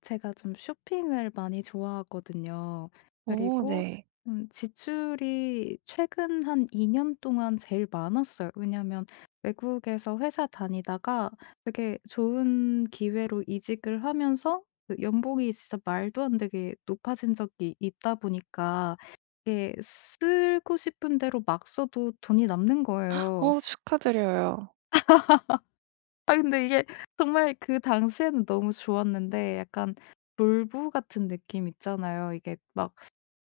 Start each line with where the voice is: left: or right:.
left: 제가 좀 쇼핑을 많이 좋아하거든요.
right: 오
left: 그리고
right: 네.
left: 좀 지출이 최근 한 2년 동안 제일 많았어요. 왜냐하면 외국에서 회사 다니다가 되게 좋은 기회로 이직을 하면서 그 연봉이 진짜 말도 안 되게 높아진 적이 있다 보니까 이게 쓰고 싶은 대로 막 써도 돈이 남는 거예요.
right: 어 축하드려요.
left: 아, 근데 이게 정말 그 당시에는 너무 좋았는데 약간 졸부 같은 느낌 있잖아요. 이게 막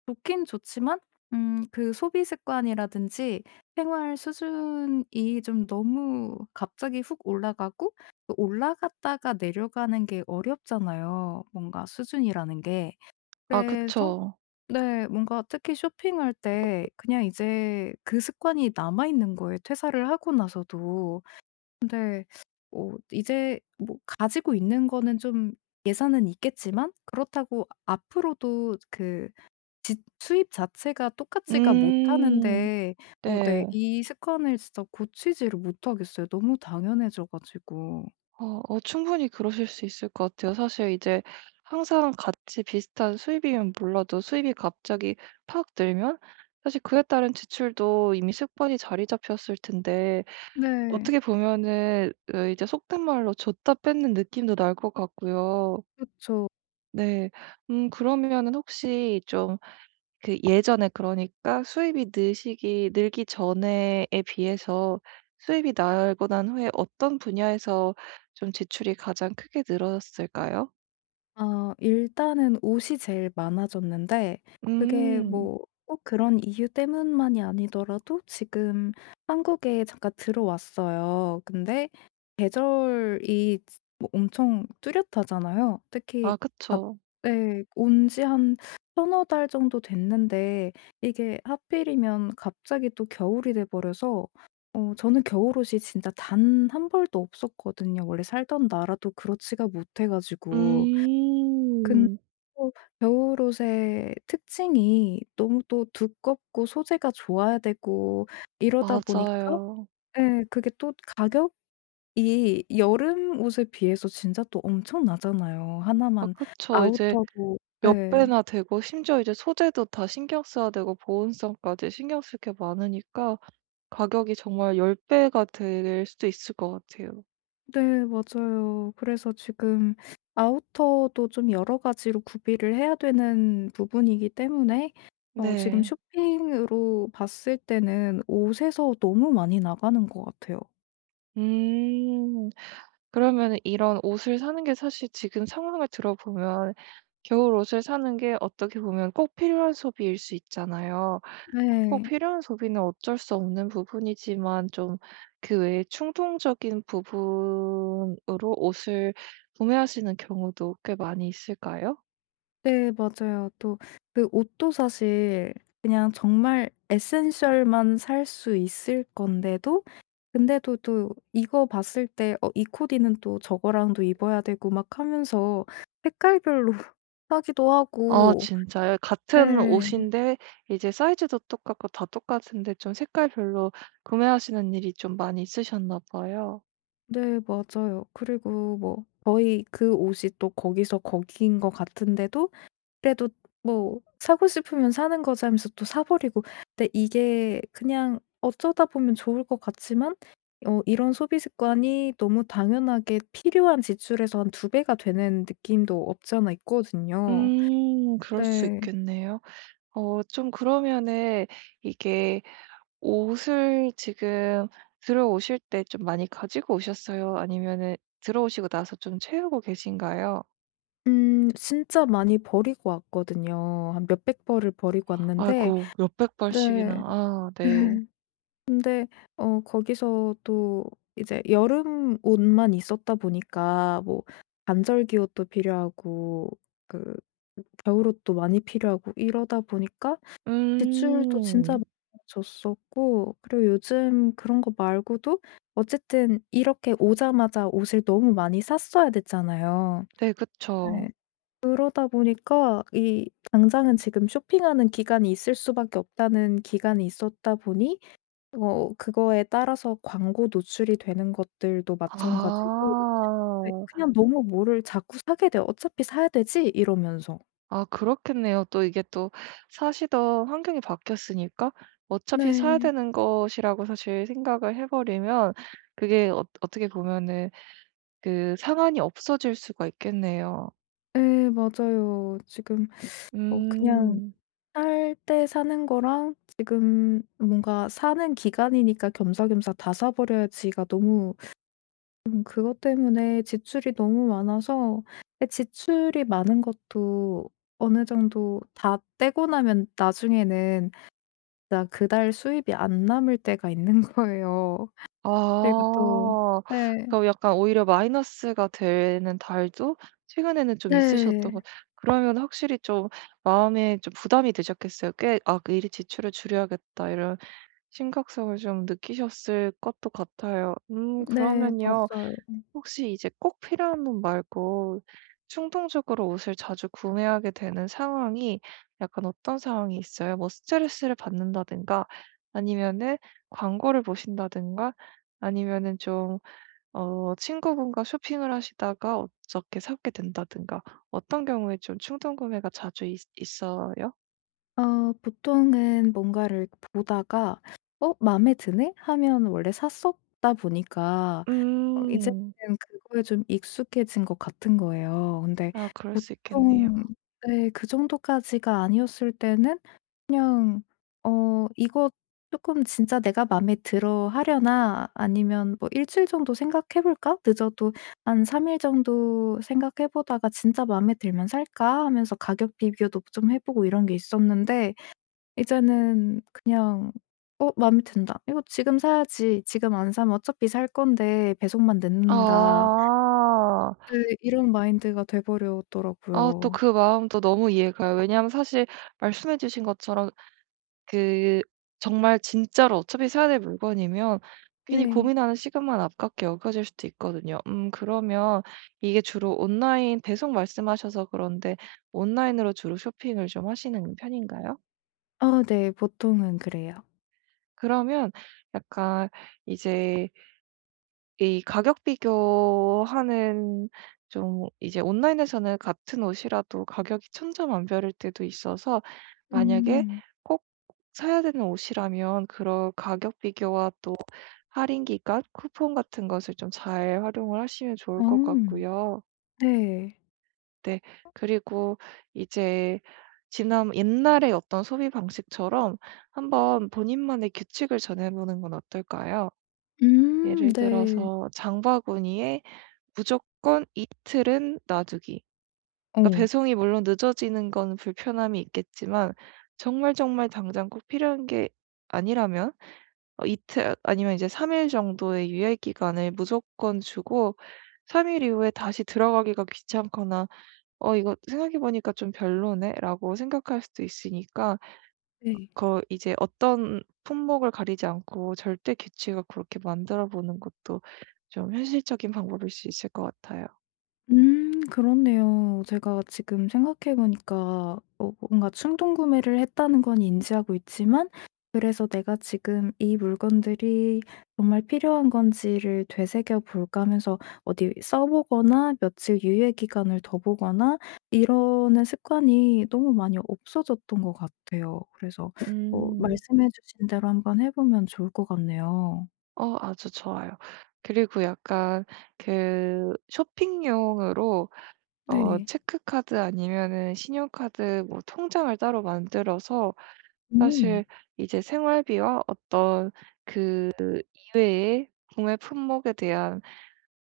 left: 좋긴 좋지만 그 소비 습관이라든지 생활 수준이 좀 너무 갑자기 훅 올라가고 또 올라갔다가 내려가는 게 어렵잖아요, 뭔가 수준이라는 게.
right: 아
left: 그래서
right: 그쵸.
left: 네, 뭔가 특히 쇼핑할 때 그냥 이제 그 습관이 남아있는 거예요, 퇴사를 하고 나서도. 근데 이제 뭐 가지고 있는 거는 좀 예산은 있겠지만 그렇다고 앞으로도 그 지 수입 자체가 똑같지가
right: 음.
left: 못하는데 네,
right: 네.
left: 이 습관을 진짜 고치지를 못하겠어요. 너무 당연해져 가지고.
right: 어 어 충분히 그러실 수 있을 것 같아요. 사실 이제 항상 같이 비슷한 수입이면 몰라도, 수입이 갑자기 팍 늘면 사실 그에 따른 지출도 이미 습관이 자리 잡혔을 텐데,
left: 네.
right: 어떻게 보면은 어 이제 속된 말로 줬다 뺏는 느낌도 날 것 같고요.
left: 그렇죠.
right: 네. 그러면은 혹시 좀 그 예전에, 그러니까 수입이 느시기 늘기 전에에 비해서 수입이 날고 난 후에 어떤 분야에서 좀 지출이 가장 크게 늘었을까요?
left: 아, 일단은 옷이 제일 많아졌는데 그게
right: 음.
left: 뭐 꼭 그런 이유 때문만이 아니더라도 지금 한국에 잠깐 들어왔어요. 근데 계절이 뭐 엄청 뚜렷하잖아요. 특히
right: 아
left: 갑
right: 그쵸.
left: 예, 온 지 한천0달 정도 됐는데 이게 하필이면 갑자기 또 겨울이 돼 버려서 저는 겨울옷이 진짜 단 한 벌도 없었거든요. 원래 살던 나라도 그렇지가 못해 가지고. 근데
right: 음.
left: 또 겨울옷의 특징이 너무 또 두껍고 소재가 좋아야 되고 이러다 보니까
right: 맞아요.
left: 예, 그게 또 가격이 여름 옷에 비해서 진짜 또 엄청 나잖아요.
right: 아
left: 하나만.
right: 그쵸. 이제
left: 아우터도.
right: 몇
left: 네.
right: 배나 되고 심지어 이제 소재도 다 신경 써야 되고 보온성까지 신경 쓸 게 많으니까 가격이 정말 10 배가 될 수도 있을 것 같아요.
left: 네, 맞아요. 그래서 지금 아우터도 좀 여러 가지로 구비를 해야 되는 부분이기 때문에 지금
right: 네.
left: 쇼핑으로 봤을 때는 옷에서 너무 많이 나가는 것 같아요.
right: 음. 그러면 이런 옷을 사는 게, 사실 지금 상황을 들어보면 겨울 옷을 사는 게 어떻게 보면 꼭 필요한 소비일 수 있잖아요. 꼭
left: 네.
right: 필요한 소비는 어쩔 수 없는 부분이지만, 좀 그 외에 충동적인 부분으로 옷을 구매하시는 경우도 꽤 많이 있을까요?
left: 네, 맞아요. 또 그 옷도 사실 그냥 정말 에센셜만 살 수 있을 건데도 근데도 또 이거 봤을 때 '어 이 코디는 또 저거랑도 입어야 되고.' 막 하면서 색깔별로 사기도
right: 아
left: 하고
right: 진짜요? 같은
left: 네.
right: 옷인데 이제 사이즈도 똑같고 다 똑같은데 좀 색깔별로 구매하시는 일이 좀 많이 있으셨나 봐요.
left: 네, 맞아요. 그리고 뭐 거의 그 옷이 또 거기서 거기인 것 같은데도 그래도 뭐 '사고 싶으면 사는 거지.' 하면서 또 사 버리고 근데 이게 그냥 어쩌다 보면 좋을 것 같지만 이런 소비 습관이 너무 당연하게 필요한 지출에서 한 두 배가 되는 느낌도 없지 않아 있거든요.
right: 그럴 수
left: 네.
right: 있겠네요. 어 좀 그러면은, 이게 옷을 지금 들어오실 때 좀 많이 가지고 오셨어요? 아니면은 들어오시고 나서 좀 채우고 계신가요?
left: 진짜 많이 버리고 왔거든요. 한 몇백 벌을 버리고 왔는데
right: 아이고, 몇백
left: 네.
right: 벌씩이나. 아 네.
left: 근데 거기서 또 이제 여름 옷만 있었다 보니까 뭐 반절기 옷도 필요하고 그 겨울 옷도 많이 필요하고 이러다 보니까 지출도 진짜
right: 음.
left: 많아졌었고 그리고 요즘 그런 거 말고도 어쨌든 이렇게 오자마자 옷을 너무 많이 샀어야 됐잖아요.
right: 네
left: 네.
right: 그쵸.
left: 그러다 보니까 이 당장은 지금 쇼핑하는 기간이 있을 수밖에 없다는 기간이 있었다 보니 그거에 따라서 광고 노출이 되는 것들도 마찬가지고 네,
right: 아.
left: 그냥 너무 뭐를 자꾸 사게 돼요. '어차피 사야 되지.' 이러면서.
right: 아 그렇겠네요. 또 이게 또 사시던 환경이 바뀌었으니까 어차피 사야
left: 네.
right: 되는 것이라고 사실 생각을 해 버리면, 그게 어 어떻게 보면은 그 상한이 없어질 수가 있겠네요.
left: 예, 맞아요. 지금 그냥
right: 음.
left: 살 때 사는 거랑 지금 뭔가 사는 기간이니까 겸사겸사 다 사 버려야지가 너무 좀 그것 때문에 지출이 너무 많아서 예, 지출이 많은 것도 어느 정도 다 떼고 나면 나중에는 진짜 그달 수입이 안 남을 때가 있는 거예요. 그리고 또
right: 아.
left: 네.
right: 그럼 약간 오히려 마이너스가 되는 달도 최근에는 좀 있으셨던
left: 네.
right: 것. 그러면 확실히 좀 마음에 좀 부담이 되셨겠어요. 꽤 '아 미리 지출을 줄여야겠다.' 이런 심각성을 좀 느끼셨을 것도 같아요.
left: 네.
right: 그러면요.
left: 맞아요.
right: 혹시 이제 꼭 필요한 분 말고 충동적으로 옷을 자주 구매하게 되는 상황이, 약간 어떤 상황이 있어요? 뭐 스트레스를 받는다든가, 아니면은 광고를 보신다든가, 아니면은 좀, 어, 친구분과 쇼핑을 하시다가 어떻게 사게 된다든가. 어떤 경우에 좀 충동 구매가 자주 있어요?
left: 보통은 뭔가를 보다가 '어 마음에 드네?' 하면 원래 샀었다 보니까 이제는
right: 음,
left: 그거에 좀 익숙해진 것 같은 거예요. 근데
right: 아, 그럴 수 있겠네요.
left: 보통 네, 그 정도까지가 아니었을 때는 그냥 이거 쪼끔 '진짜 내가 마음에 들어 하려나?' 아니면 뭐 '일주일 정도 생각해 볼까? 늦어도 한 3일 정도 생각해 보다가 진짜 마음에 들면 살까?' 하면서 가격 비교도 좀 해 보고 이런 게 있었는데 이제는 그냥 '어 마음에 든다. 이거 지금 사야지. 지금 안 사면 어차피 살 건데 배송만 늦는다.'
right: 아,
left: 네, 이런 마인드가 돼
right: 아 또
left: 버렸더라고요.
right: 그 마음도 너무 이해가요. 왜냐하면 사실 말씀해 주신 것처럼, 그 정말 진짜로 어차피 사야 될 물건이면 괜히
left: 네.
right: 고민하는 시간만 아깝게 여겨질 수도 있거든요. 그러면 이게 주로 온라인 배송 말씀하셔서 그런데, 온라인으로 주로 쇼핑을 좀 하시는 편인가요?
left: 아, 네. 보통은 그래요.
right: 그러면 약간 이제 이 가격 비교하는, 좀 이제 온라인에서는 같은 옷이라도 가격이 천차만별일 때도 있어서 만약에
left: 음.
right: 꼭 사야 되는 옷이라면 그런 가격 비교와 또 할인 기간, 쿠폰 같은 것을 좀 잘 활용을 하시면 좋을
left: 아.
right: 것 같고요.
left: 네.
right: 네. 그리고 이제 지난 옛날의 어떤 소비 방식처럼 한번 본인만의 규칙을 정해 보는 건 어떨까요?
left: 음.
right: 예를
left: 네.
right: 들어서 장바구니에 무조건 이틀은 놔두기. 그러니까
left: 어.
right: 배송이 물론 늦어지는 건 불편함이 있겠지만 정말 정말 당장 꼭 필요한 게 아니라면 어 이틀, 아니면 이제 3 일 정도의 유예 기간을 무조건 주고, 3일 이후에 다시 들어가기가 귀찮거나 '어 이거 생각해 보니까 좀 별로네.'라고 생각할 수도 있으니까,
left: 네.
right: 그 이제 어떤 품목을 가리지 않고 절대 규칙을 그렇게 만들어 보는 것도 좀 현실적인 방법일 수 있을 것 같아요.
left: 그렇네요. 제가 지금 생각해 보니까 뭔가 충동 구매를 했다는 건 인지하고 있지만 그래서 '내가 지금 이 물건들이 정말 필요한 건지를 되새겨 볼까.' 하면서 어디 써 보거나 며칠 유예 기간을 둬 보거나 이러는 습관이 너무 많이 없어졌던 것 같아요. 그래서
right: 음.
left: 말씀해 주신 대로 한번 해 보면 좋을 것 같네요.
right: 어 아주 좋아요. 그리고 약간 그 쇼핑용으로 어
left: 네.
right: 체크카드 아니면은 신용카드, 뭐 통장을 따로 만들어서
left: 음.
right: 사실 이제 생활비와 어떤 이외의 구매 품목에 대한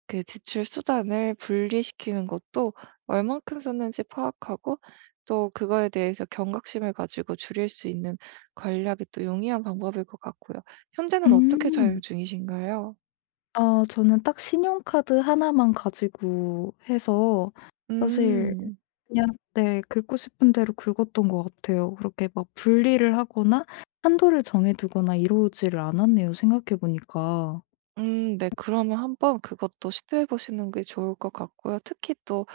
right: 그 지출 수단을 분리시키는 것도 얼만큼 썼는지 파악하고 또 그거에 대해서 경각심을 가지고 줄일 수 있는, 관리하기 또 용이한 방법일 것 같고요. 현재는 어떻게 사용
left: 음.
right: 중이신가요?
left: 아, 저는 딱 신용카드 하나만 가지고 해서 사실
right: 음.
left: 그냥 네, 긁고 싶은 대로 긁었던 것 같아요. 그렇게 막 분리를 하거나 한도를 정해 두거나 이러지를 않았네요, 생각해 보니까.
right: 네. 그러면 한번 그것도 시도해 보시는 게 좋을 것 같고요. 특히 또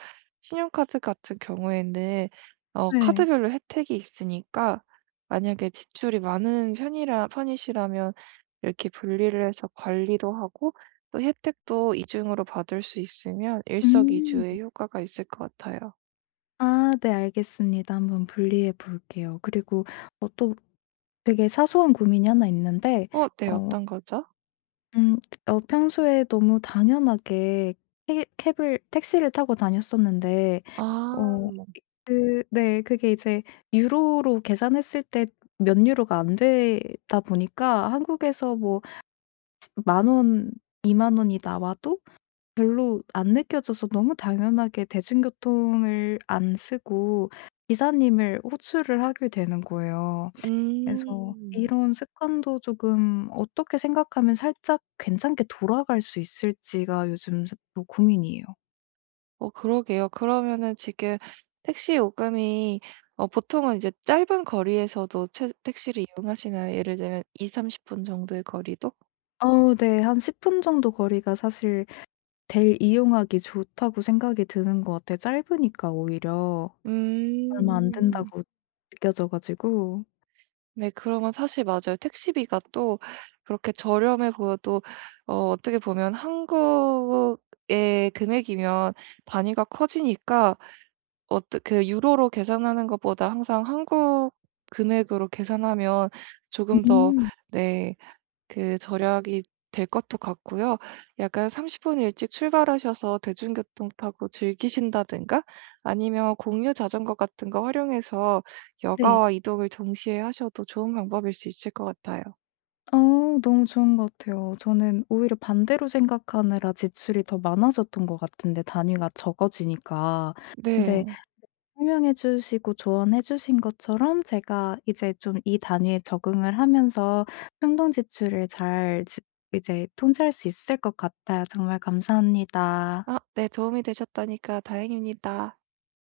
right: 신용카드 같은 경우에는 어
left: 네.
right: 카드별로 혜택이 있으니까 만약에 지출이 많은 편이라 편이시라면 이렇게 분리를 해서 관리도 하고 또 혜택도 이중으로 받을 수 있으면
left: 음.
right: 일석이조의 효과가 있을 것 같아요.
left: 아, 네, 알겠습니다. 한번 분리해 볼게요. 그리고 또 되게 사소한 고민이 하나 있는데
right: 어 네.
left: 어
right: 어떤 거죠?
left: 음 평소에 너무 당연하게 해 캡을 택시를 타고 다녔었는데 어.
right: 아.
left: 그 네. 그게 이제 유로로 계산했을 때 몇 유로가 안 되다 보니까 한국에서 뭐 10,000원, 이만 원이 나와도 별로 안 느껴져서 너무 당연하게 대중교통을 안 쓰고 기사님을 호출을 하게 되는 거예요. 음. 그래서
right: 음.
left: 이런 습관도 조금 어떻게 생각하면 살짝 괜찮게 돌아갈 수 있을지가 요즘 또 고민이에요.
right: 어 그러게요. 그러면은 지금 택시 요금이, 어 보통은 이제 짧은 거리에서도 채 택시를 이용하시나요? 예를 들면 2삼3 0분 정도의 거리도?
left: 어, 네. 한 10분 정도 거리가 사실 델 이용하기 좋다고 생각이 드는 것 같아요. 짧으니까 오히려 얼마 안
right: 음.
left: 된다고 느껴져 가지고.
right: 네 그러면 사실 맞아요. 택시비가 또 그렇게 저렴해 보여도 어 어떻게 보면 한국의 금액이면 단위가 커지니까, 어떠 그 유로로 계산하는 것보다 항상 한국 금액으로 계산하면 조금 더,
left: 음.
right: 네, 그 절약이 될 것도 같고요. 약간 30분 일찍 출발하셔서 대중교통 타고 즐기신다든가 아니면 공유 자전거 같은 거 활용해서
left: 네.
right: 여가와 이동을 동시에 하셔도 좋은 방법일 수 있을 것 같아요.
left: 너무 좋은 것 같아요. 저는 오히려 반대로 생각하느라 지출이 더 많아졌던 것 같은데 단위가 적어지니까. 근데
right: 네.
left: 설명해 주시고 조언해 주신 것처럼 제가 이제 좀 이 단위에 적응을 하면서 충동 지출을 잘 지 이제 통제할 수 있을 것 같아요. 정말 감사합니다.
right: 아 네, 도움이 되셨다니까 다행입니다.